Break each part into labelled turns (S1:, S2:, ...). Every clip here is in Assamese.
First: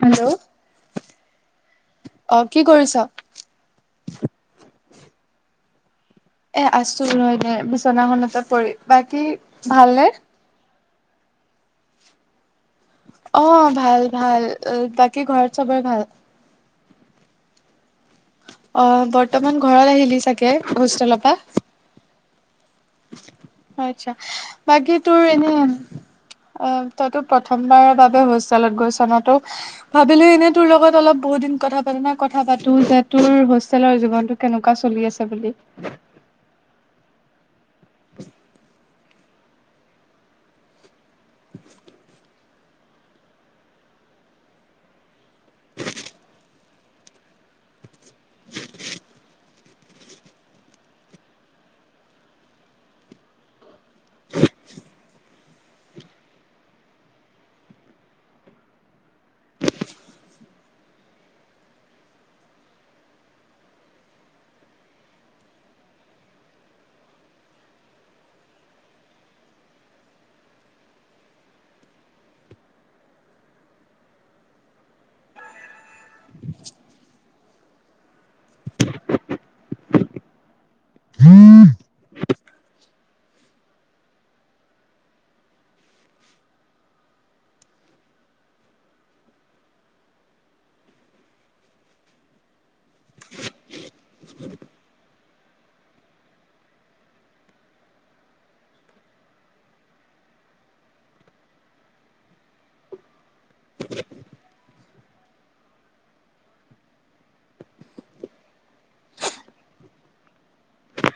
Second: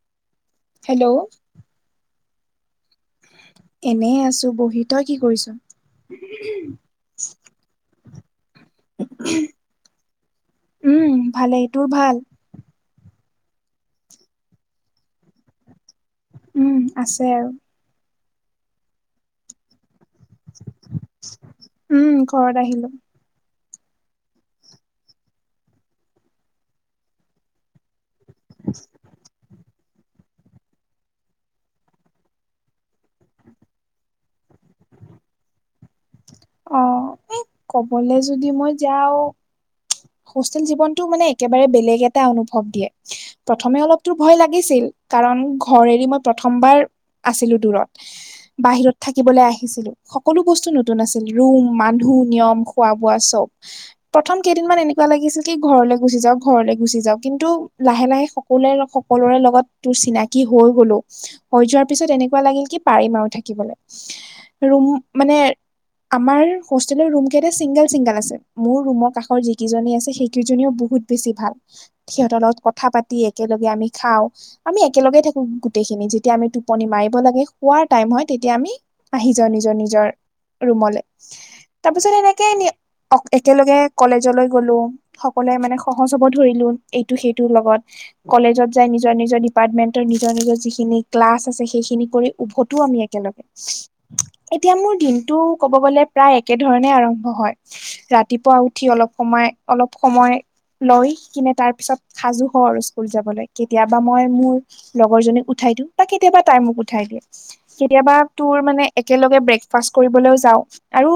S1: হেল্ল,
S2: হেল্ল'
S1: অঁ কি কৰিছ?
S2: এনেই আছো বহি, তই কি কৰিছ?
S1: এ আছো নহয় দে বিচনাখনতে পৰি, বাকী ভালনে?
S2: উম উম ভালেই, তোৰ ভাল?
S1: অ, ভাল ভাল। বাকী ঘৰত চবৰে ভাল।
S2: উম, আছে আও।
S1: অ বৰ্তমান ঘৰত আহিলি চাগে, হোষ্টেল পা?
S2: উম, ঘৰত আহিলো।
S1: আচ্চা বাকী তোৰ এনে অ, তইতো প্ৰথমবাৰৰ বাবে হোষ্টেলত গৈছনটো? ভাবিলো এনেই তোৰ লগত অলপ বহুত দিন কথা পাতা নাই। কথা পাতো যে তোৰ হোষ্টেলৰ জীৱনতো কেনেকুৱা চলি আছে বুলি।
S2: অ। এ, কবলে যদি মই যাওঁ। হোষ্টেল জীৱনটো মানে একেবাৰে বেলেগ এটা অনুভৱ দিয়ে। প্ৰথমে অলপ দূৰ ভয় লাগিছিল, কাৰণ ঘৰ এৰি মই প্ৰথমবাৰ আছিলো দূৰত। বাহিৰত থাকিবলে আহিছিলো। সকলো বস্তু নতুন আছিল। ৰুম, মানুহ, নিয়ম খোৱা বোৱা, চব। প্ৰথম কেইদিনমান এনে কি আছিল কি ঘৰলে গুচি যাও, ঘৰলে গুচি যাওঁ। কিন্তু লাহে লাহে সকলোৱে সকলোৰে লগত তোৰ চিনাকি হৈ গলো, হৈ যোৱাৰ পিছত এনেকুৱা লাগিল কি পাৰিম আৰু থাকিবলে। ৰুম মানে, আমাৰ হোষ্টেলৰ ৰুম কেইটা চিংগল চিংগল আছে। মোৰ ৰুমৰ কাষৰ যি কিজনী আছে সেইকেইজনীও বহুত বেছি ভাল। সিহঁতৰ লগত কথা পাতি একেলগে আমি খাওঁ। আমি একেলগে থাকো গোটেইখিনি। যেতিয়া আমি টোপনি মাৰিব লাগে, সোৱাৰ টাইম হয়, তেতিয়া আমি আহি যাও নিজৰ নিজৰ ৰুমলে। তাপিছত এনেকে একেলগে কলেজ যলৈ গ'লো। সকলোৱে মানে সহজ হ'ব ধৰিলো। এইটো সেইটো লগত। কলেজত যাই নিজৰ নিজৰ ডিপাৰ্টমেন্টৰ নিজৰ নিজৰ যিখিনি ক্লাছ আছে। সেইখিনি কৰি উভতো আমি একেলগ এতিয়া মোৰ দিনটো, ক'ব গলে প্ৰায় একে ধৰণে আৰম্ভ হয়। ৰাতিপুৱা উঠি অলপ সমাই অলপ সময় লৈ কিনে তাৰপিছত সাজু হওঁ আৰু স্কুল যাবলৈ। কেতিয়াবা মই মোৰ লগৰ জনীক উঠাই দিওঁ, বা কেতিয়াবা তাই মোক উঠাই দিয়ে। কেতিয়াবা তোৰ মানে একেলগে ব্ৰেকফাষ্ট কৰিবলৈও যাও। আৰু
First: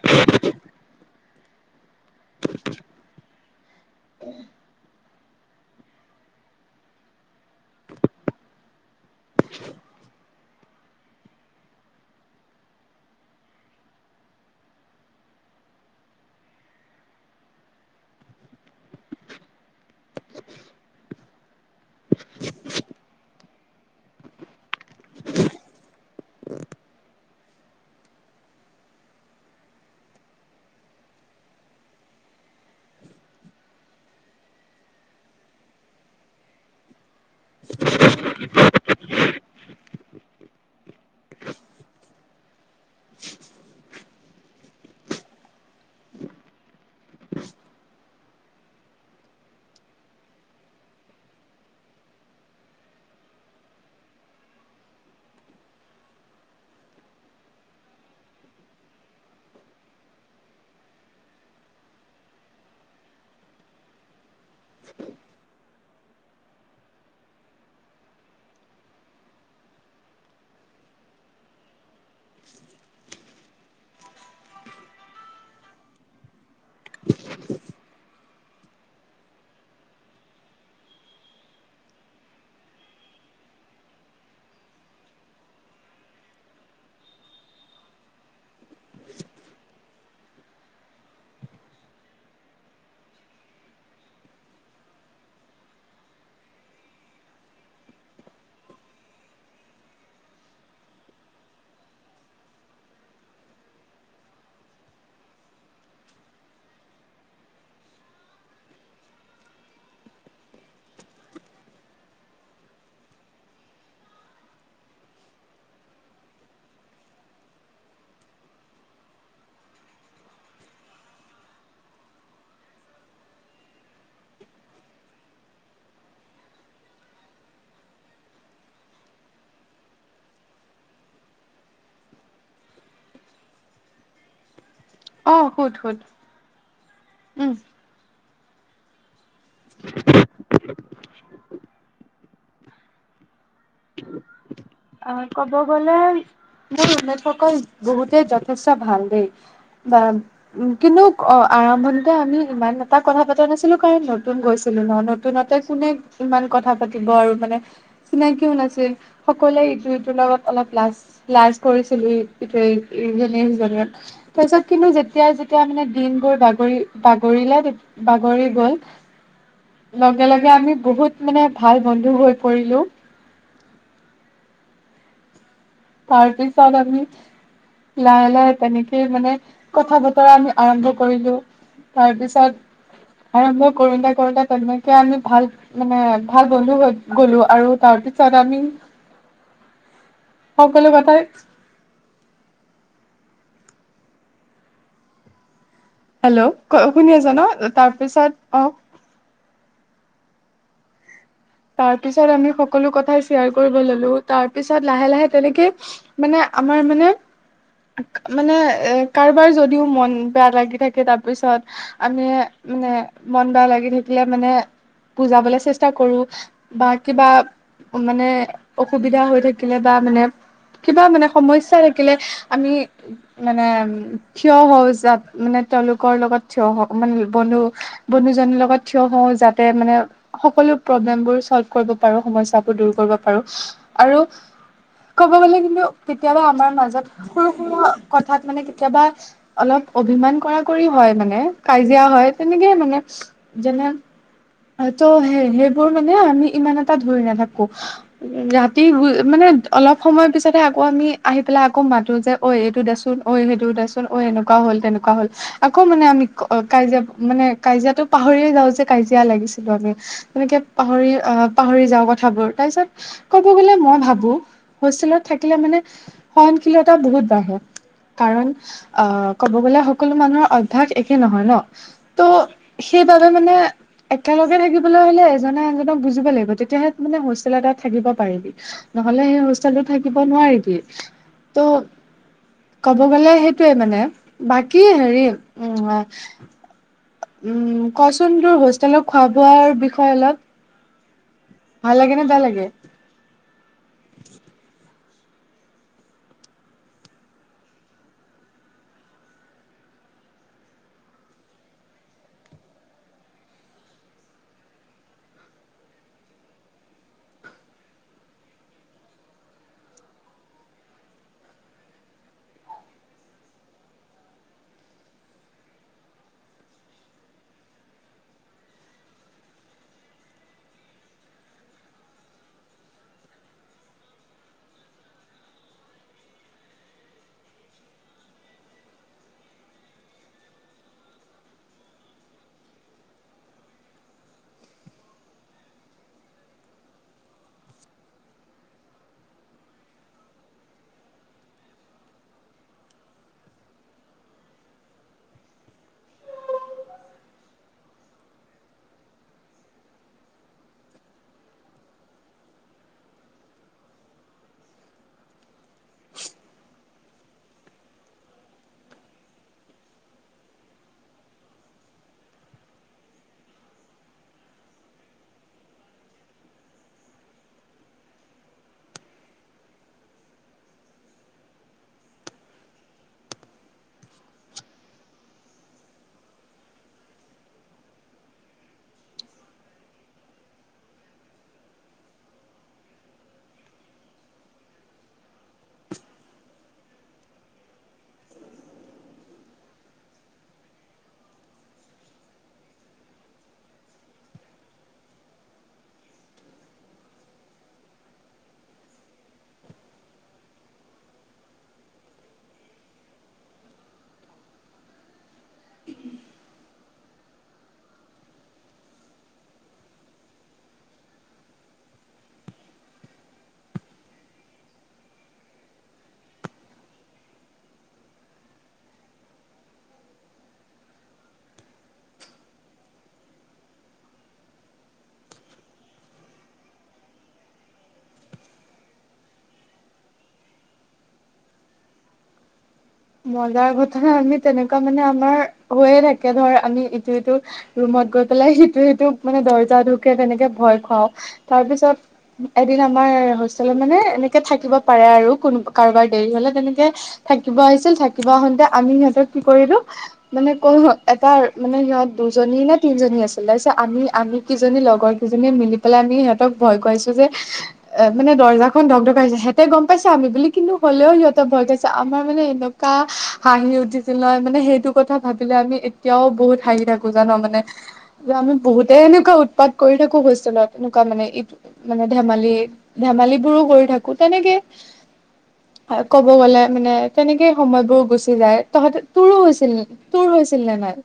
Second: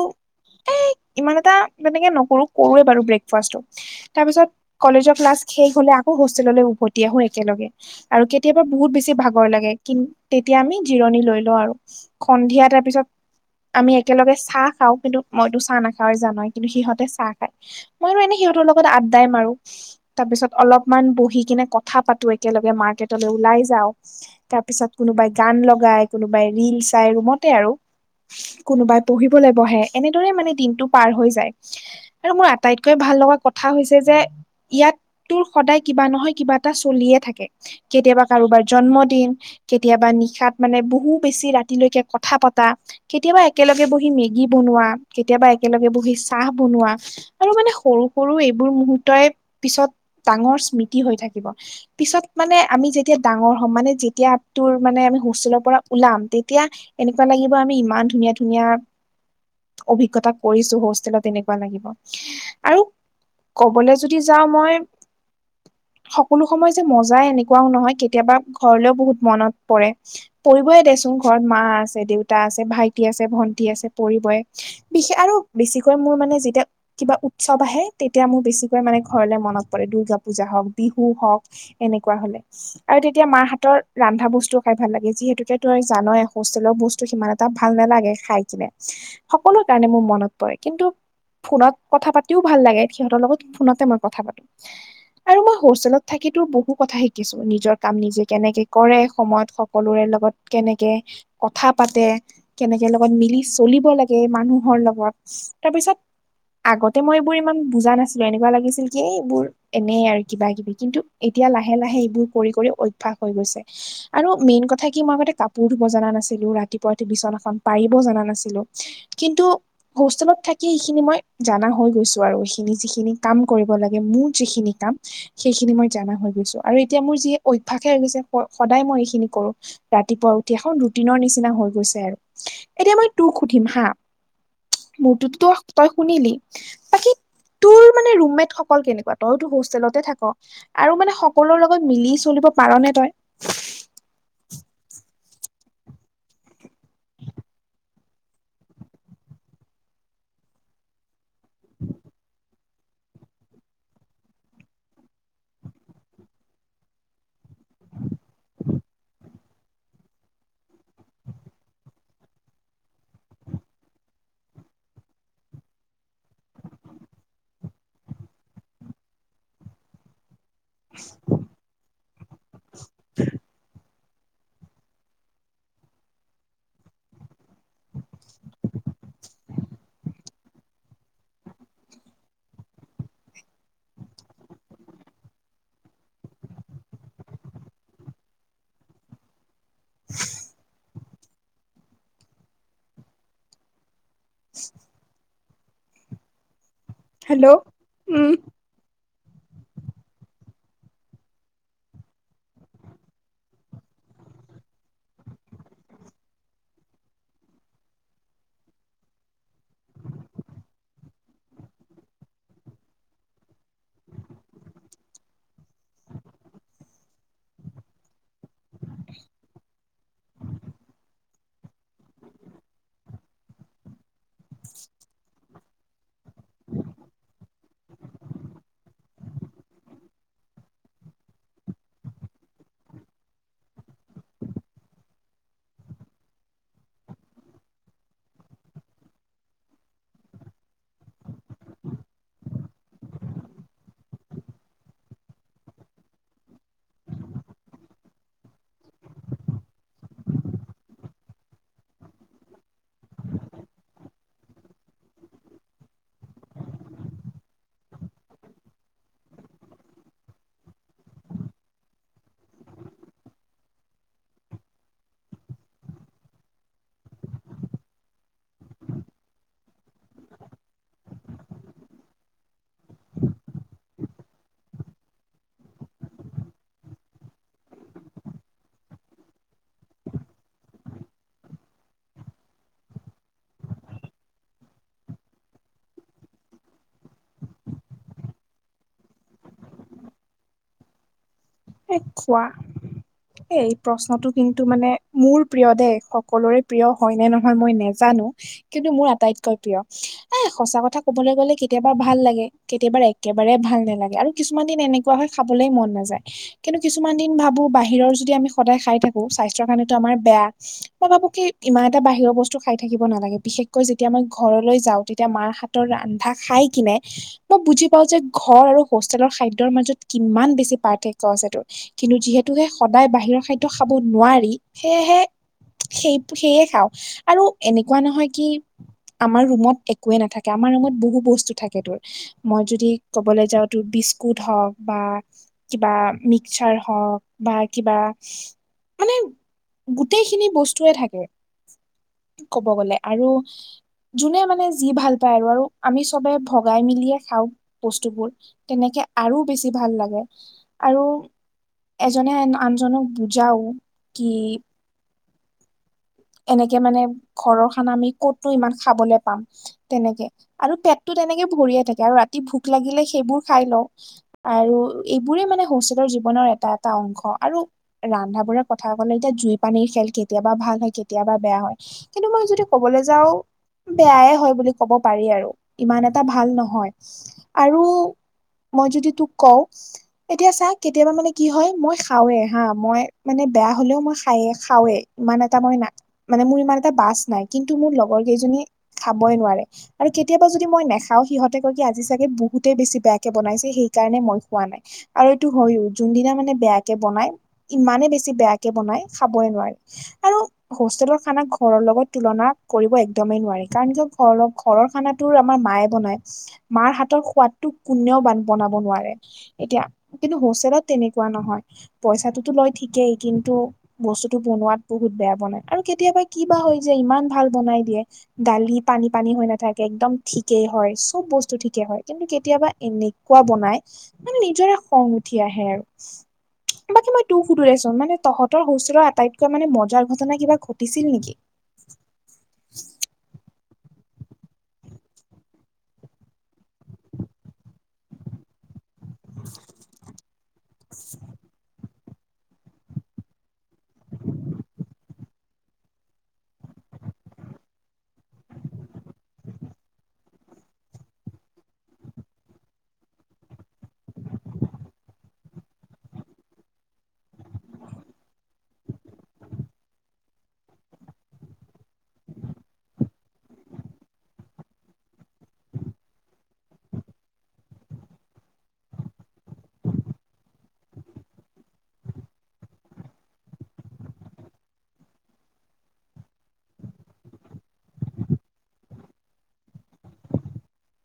S2: এ ইমান এটা তেনেকে নকৰো কৰোৱে বাৰু ব্ৰেকফাষ্টটো। তাৰ পিছত কলেজৰ ক্লাছ শেষ হলে, আকৌ হোষ্টেললৈ উভতি আহো একেলগে। আৰু কেতিয়াবা বহুত বেছি ভাগৰ লাগে। কিন তেতিয়া আমি জিৰণি লৈ লওঁ আৰু। সন্ধিয়া তাৰ পিছত আমি একেলগে চাহ খাওঁ। কিন্তু মইতো চাহ নাখওঁয়েই জানই, কিন্তু সিহঁতে চাহ খায়। মই তো এনে সিহঁতৰ লগত আড্ডাই মাৰো। তাৰ পিছত অলপমান বহি কিনে কথা পাতো একেলগে, মাৰ্কেটলে ওলাই যাওঁ। তাৰ পিছত কোনোবাই গান লগাই কোনোবাই ৰিল চাই ৰুমতে আৰু। কোনোবাই পঢ়িবলে বহে। এনেদৰে মানে দিনটো পাৰ হৈ যায়। আৰু মোৰ আটাইতকৈ ভাল লগা কথা হৈছে যে, ইয়াত তোৰ সদায় কিবা নহয় কিবা এটা চলিয়ে থাক কে। কেতিয়াবা কাৰোবাৰ জন্মদিন। কেতিয়াবা নিশাত মানে বহু বেছি ৰাতিলৈকে কথা পতা। কেতিয়াবা একেলগে বহি মেগী বনোৱা, কেতিয়াবা একেলগে বহি চাহ বনোৱা। আৰু মানে সৰু সৰু এইবোৰ মুহূৰ্তই পিছত ডাঙৰ স্মৃতি হৈ থাকিব। পিছত মানে আমি যেতিয়া ডাঙৰ হম। মানে যেতিয়া তোৰ মানে আমি হোষ্টেলৰ পৰা ওলাম। তেতিয়া এনেকুৱা লাগিব আমি ইমান ধুনীয়া ধুনীয়া অভিজ্ঞতা কৰিছো হোষ্টেলত এনেকুৱা লাগিব। আৰু কবলৈ যদি যাওঁ মই সকলো সময় যে মজাই এনেকুৱাও নহয় কেতিয়াবা ঘৰলেও বহুত মনত পৰে। পৰিবয়ে দেচোন ঘৰত মা দেউতা আছে ভাইটি আছে ভন্টি আছে পৰিবই বিশেষ আৰু বেছিকৈ মোৰ মানে যেতিয়া কিবা উৎসৱ আহে তেতিয়া মোৰ বেছিকৈ মানে ঘৰলে মনত পৰে দূৰ্গা পূজা হওক বিহু হওক এনেকুৱা হলে। আৰু তেতিয়া মাহ হাতৰ ৰন্ধা বস্তুও খাই ভাল লাগে যিহেতুকে ত আৰু জানয় হোষ্টেলৰ বস্তু সিমান এটা ভাল নালাগে খাই কিনে সকলো কাৰণে মোৰ মনত পৰে। কিন্তু, ফোনত কথা পাতিও ভাল লাগে সিহঁতৰ লগত ফোনতে মই কথা পাতো। আৰু মই হোষ্টেলত থাকো বহু কথা শিকিছো নিজৰ কাম নিজে কেনেকে কৰে সময়ত সকলোৰে লগত কেনেকে কথা পাতে কেনেকে লগত মিলি চলিব লাগে মানুহৰ লগত তাৰপিছত আগতে মই এইবোৰ ইমান বুজা নাছিলো এনেকুৱা লাগিছিল কি এইবোৰ এনেই আৰু কিবা কিবি কিন্তু এতিয়া লাহে লাহে এইবোৰ কৰি কৰি অভ্যাস হৈ গৈছে। আৰু মেইন কথা কি মই আগতে কাপোৰ ধুব জনা নাছিলো ৰাতিপুৱা উঠি বিচনাখন পাৰিব জনা নাছিলো। কিন্তু হোষ্টেলত থাকি সেইখিনি মই জানা হৈ গৈছো আৰু এইখিনি যিখিনি কাম কৰিব লাগে মোৰ যিখিনি কাম সেইখিনি মই জানা হৈ গৈছো আৰু এতিয়া মোৰ যি অভ্যাসে হৈ গৈছে সদায় মই এইখিনি কৰো। ৰাতিপুৱা উঠি এখন ৰুটিনৰ নিচিনা হৈ গৈছে। আৰু এতিয়া মই তোক সুধিম হা মোৰতো
S1: অ সুধ
S2: তই
S1: সুধ
S2: শুনিলি বাকী
S1: উম
S2: তোৰ মানে ৰুমমেট অকল কেনেকুৱা তইতো হোষ্টেলতে থাকা আৰু মানে সকলোৰে লগত মিলি চলিব পাৰা নে তই?
S1: অ কব গলে মোৰ ৰুমমেটসকল বহুতে যথেষ্ট ভাল দেই। বা কিন্তু অ, আৰম্ভণিতে আমি ইমান এটা কথা পাতা নাছিলো কাৰণ নতুন গৈছিলো ন নতুনতে কোনে ইমান কথা পাতিব আৰু মানে চিনাকী ও নাছিল। কলে ইটো ইটোৰ লগত অলপ লাজ লাজ কৰিছিলো ইটোৱে ইজনী সিজনী তাৰপিছত কিন্তু যেতিয়া যেতিয়া মানে দিনবোৰ বাগৰি বাগৰিলে বাগৰি গল। লগে লগে আমি বহুত মানে ভাল বন্ধু হৈ পৰিলো।
S2: [unintelligible]
S1: তাৰ পিছত আমি লাহে লাহে তেনেকেই মানে কথা বতৰা আমি আৰম্ভ কৰিলো। তাৰ পিছত আৰম্ভ কৰোটে কৰোটে তেনেকে আমি ভাল মানে ভাল বন্ধু হৈ গ'লো আৰু তাৰ পিছত আমি
S2: [unintelligible]
S1: সকলোৱে কথাই
S2: [unintelligible]
S1: হেল্ল' শুনি আছা
S2: হেল্ল'
S1: ন
S2: উম
S1: তাৰপিছত অ তাৰ পিছত আমি সকলো কথাই শ্বেয়াৰ কৰিব ললো তাৰ পিছত লাহে লাহে তেনেকে মানে আমাৰ মানে মানে এ কাৰোবাৰ যদিও মন বেয়া লাগি থাকে তাৰপিছত আমি মানে মন বেয়া লাগি থাকিলে মানে বুজাবলে চেষ্টা কৰো বা কিবা মানে অসুবিধা হৈ থাকিলে কিবা মানে কিবা মানে সমস্যা থাকিলে আমি মানে থিয় হও যাত, মানে তেওঁলোকৰ লগত থিয় হও, মানে বন্ধু- বন্ধুজনৰ লগত থিয় হও যাতে মানে সকলো প্ৰব্লেমবোৰ, চল্ভ কৰিব পাৰো, সমস্যাবোৰ দূৰ কৰিব পাৰো আৰু- ক'ব গ'লে কিন্তু কেতিয়াবা আমাৰ মাজত সৰু সৰা কথাত মানে কেতিয়াবা, অলপ অভিমান কৰা কৰি হয় মানে, কাজিয়া হয় তেনেকে মানে যেনে সেইতো সেই সেইবোৰ মানে আমি ইমান এটা ধৰি নাথাকো ৰাতি মানে অলপ সময়ৰ পিছতে আকৌ আমি আহি পেলাই আকৌ মাতো যে ঐ এইটো দেচোন, ঐ সেইটো দেচোন, অ এনেকুৱা হ'ল তেনেকুৱা হ'ল। আকৌ মানে আমি কাজিয়া মানে কাজিয়াটো পাহৰিয়ে যাও যে কাজিয়া লাগিছিলো আমি। এনেকে পাহৰি- অ পাহৰি যাওঁ কথাবোৰ। তাৰ পিছত কব গলে মই ভাবো হোষ্টেলত থাকিলে মানে, সহনশীলতা বহুত বাঢ়ে। কাৰণ, আ ক'ব গ'লে সকলো মানুহৰ অভ্যাস একে নহয় ন। ত' সেইবাবে মানে একেলগে থাকিবলৈ হলে এজনে আনজনৰ- ক বুজিব লাগিব, তেতিয়াহে মানে হোষ্টেল এটাত থাকিব পাৰিবি। নহলে সেই হোষ্টেলটো থাকিব নোৱাৰিবি। ত' কব গ'লে সেইটোয়ে মানে, বাকী হেৰি উম উম কচোন তোৰ হোষ্টেলত খোৱা বোৱাৰ বিষয়ে অলপ। ভাল
S2: এ
S1: লাগে নে বেয়া
S2: খোৱা
S1: লাগে?
S2: এই প্ৰশ্নটো কিন্তু মানে মোৰ প্ৰিয় দেই, সকলোৰে প্ৰিয় হয় নে নহয় মই নেজানো- কিন্তু মোৰ আটাইতকৈ প্ৰিয়। এ সঁচা কথা কবলৈ গলে কেতিয়াবা ভাল লাগে, কেতিয়াবা একেবাৰে ভাল নালাগে। আৰু কিছুমান দিন এনেকুৱা হয় খাবলে মন নাযায়। কিন্তু কিছুমান দিন ভাবো বাহিৰৰ যদি আমি সদায় খাই থাকো স্বাস্থ্যৰ কাৰণেতো আমাৰ বেয়া। মই ভাবো কি ইমান এটা বাহিৰৰ বস্তু খাই থাকিব নালাগে, বিশেষকৈ যেতিয়া মই ঘৰলৈ যাওঁ তেতিয়া মাৰ হাত- তৰ ৰান্ধা খাই কিনে, মই বুজি পাও যে ঘৰ আৰু হোষ্টেলৰ খাদ্যৰ মাজত কিমান বেছি পাৰ্থ- -ৰ্ক আছে তোৰ, কিন্তু যিহেতু কে সদায় বাহিৰৰ খাদ্য খাব নোৱাৰি সেয়েহে, সেই সেয়ে খাওঁ আৰু এনেকুৱা নহয় কি, আমাৰ ৰুমত একোৱে নাথাকে, আমাৰ ৰুমত বহু বস্তু থাকে তোৰ। মই যদি ক'বলৈ যাওঁ তোৰ বিস্কুট হওক বা বা মিক্সাৰ হওঁক, বা কিবা মানে গোটেইখিনি বস্তুয়ে থাকে। ক'ব গ'লে আৰু, যোনে মানে যি ভাল পায় আৰু, আৰু আমি চবে ভগাই মেলিয়ে খাওঁ বস্তুবোৰ। তেনেকে আৰু বেছি ভাল লাগে। আৰু এজনে আনজনক বুজাও কি এনেকে মানে ঘৰৰ খানা আমি কতো ইমান খাবলৈ পাম। তেনেকে, আৰু পেটটো তেনেকে ভৰিয়ে থাকে আৰু ৰাতি ভোক লাগিলে সেইবোৰ খাই লওঁ। আৰু এইবোৰেই মানে হোষ্টেলৰ জীৱনৰ এটা এটা অংশ। আৰু ৰন্ধা বোৰৰ কথা কলে এতিয়া জুই পানীৰ খেল কেতিয়াবা ভাল হয় কেতি- -য়াবা বেয়া হয়, কিন্তু মই যদি কবলৈ যাওঁ- বেয়াই হয় বুলি ক'ব পাৰি আৰু, ইমান এটা ভাল নহয়। আৰু মই যদি তোক কওঁ- এতিয়া চা কেতিয়াবা মানে কি হয়, মই খাওৱে হা মই মানে বেয়া হলেও মই খায়ে খাওৱেই। ইমান এটা মই না মানে মোৰ ইমান এটা বাছ নাই, কিন্তু মোৰ লগৰ কেইজনীয়ে খাবই নোৱাৰে। আৰু কেতিয়াবা যদি মই নেখাওঁ সিহঁতে কয় কি আজি চাগে বহুতেই বেছি বেয়াকে বনাইছে সেইকাৰণে মই খোৱা নাই। আৰু এইটো হয়ও যোনদিনা মানে বেয়াকে বনাই ইমানে বেছি বেয়াকে বনাই খাবই নোৱাৰি। আৰু
S1: [inaudible]
S2: হোষ্টেলৰ খানা ঘৰৰ লগত তুলনা কৰিব একদমেই নোৱাৰি, কাৰণ কিয় ঘৰৰ লগ ঘৰৰ খানা তোৰ আমাৰ মায়ে বনাই, মাৰ হাতৰ সোৱাটো কোনেও বনাব নোৱাৰে। এতিয়া কিন্তু হোষ্টেলত তেনেকুৱা নহয়। পইচাটোতো লয় ঠিকেই কিন্তু বস্তুটো বনোৱাত বহুত বেয়া বনাই। আৰু কেতিয়াবা কিবা হয় যায়, ইমান ভাল বনাই দিয়ে! দালি পানী পানী হৈ নাথাকে একদম ঠিকেই হয়, চব বস্তু ঠিকেই হয় কিন্তু কেতিয়াবা এনে কোৱা বনাই মানে নিজৰে খং উঠি আহে আৰু। বাকী মই তোক সুধো দে ছোন মানে তহঁতৰ হোষ্টেলৰ আটাইতকৈ মানে মজাৰ ঘটনা কিবা ঘটিছিল নেকি?
S1: মজাৰ ঘটনা আমি তেনেকুৱা মানে আমাৰ হৈয়ে থাকে ধৰ আমি ইটো সিটো ৰুমত গৈ পেলাই সেইটোৱে মানে দৰ্জা ঢুকে তেনেকে ভয় খুৱাও, তাৰপিছত এদিন আমাৰ হোষ্ট হোষ্টেলত মানে এনেকে থাকিব পাৰে আৰু কোনো কাৰোবাৰ দেৰি হলে তেনেকে থাকিব আহি আহিছিল থাকিবা আহোতে আমি সিহঁতক কি কৰিলো মানে ক এটা মানে সিহঁত দুজনী নে তিনজনী আছিল তাৰপিছত আমি আমি কিজনী লগৰ কেইজনীয়ে মিলি পেলাই আমি সিহঁতক ভয় খুৱাইছো যে এ মানে দৰ্জাখন ধক ধকাইছে, হেঁতে গম পাইছে আমি বুলি কিন্তু হ'লেও সিহঁতে ভয়াই খাইছে আমাৰ মানে এন কা হাঁহি উঠিছিল নহয় মানে সেইটো কথা ভাবিলে আমি এতিয়াও বহুত হাঁহি থাকো জান মানে আমি বহুতে এনেকুৱা উৎপাত কৰি থাকো হোষ্টেলত এনেকুৱা মানে ইট মানে ধেমালি ধেমালিবোৰো কৰি থাকো তেনেকে হয় ক'ব গ'লে মানে তেনেক এই সময়বোৰ গুচি যায়, তহঁতে তোৰো হৈছিল তোৰ হৈছিল নে নাই?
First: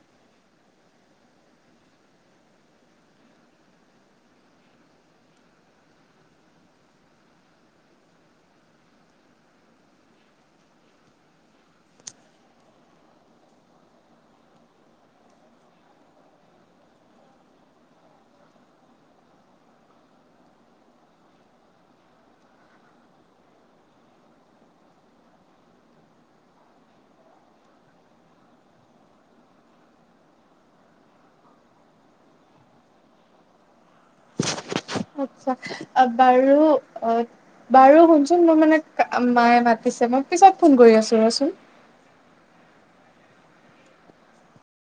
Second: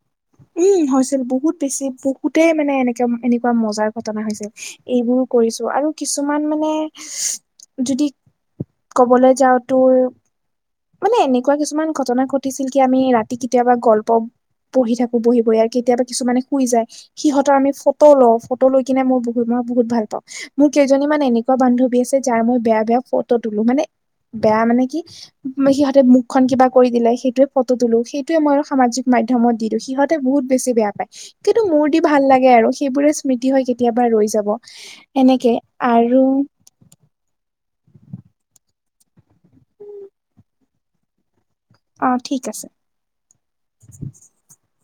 S2: উম হৈছিল বহুত বেছি বহুতেই মানে এনেকা এনেকুৱা মজাৰ ঘটনা হৈছিল। এইবোৰ কৰিছো আৰু কিছুমান মানে যদি ক'বলৈ যাওঁ তোৰ মানে এনেকুৱা কিছুমান ঘটনা ঘটিছিল কি আমি ৰাতি কেতিয়াবা গল্প পঢ়ি থাকো বহি বহি আৰু কেতিয়াবা কিছুমানে শুই যায়। সিহঁতৰ আমি ফটো লওঁ ফটো লৈ কিনে মই বহুত মই বহুত ভাল পাওঁ। মোৰ কেইজনীমান এনেকুৱা বান্ধৱী আছে যাৰ মই বেয়া বেয়া ফটো তোলো, মানে বেয়া মানে কি সিহঁতে মুখন কিবা কৰি দিলে সেইটোৱে ফটো তোলো, সেইটোৱে মই সামাজিক মাধ্যমত দি দিও, সিহঁত তে বহুত বেছি বেয়া পায়। কিন্তু মোৰ দি ভাল লাগে আৰু সেইবোৰে স্মৃতি হয় কেতিয়াবা ৰৈ যাব। এনেকে
S1: আচ্ছা
S2: আৰু
S1: বাৰু অহ বাৰু শুনচোন মোৰ মানে মায়ে মাতিছে মই পিছত ফোন কৰি আছো ৰচোন।
S2: অঁ ঠিক আছে।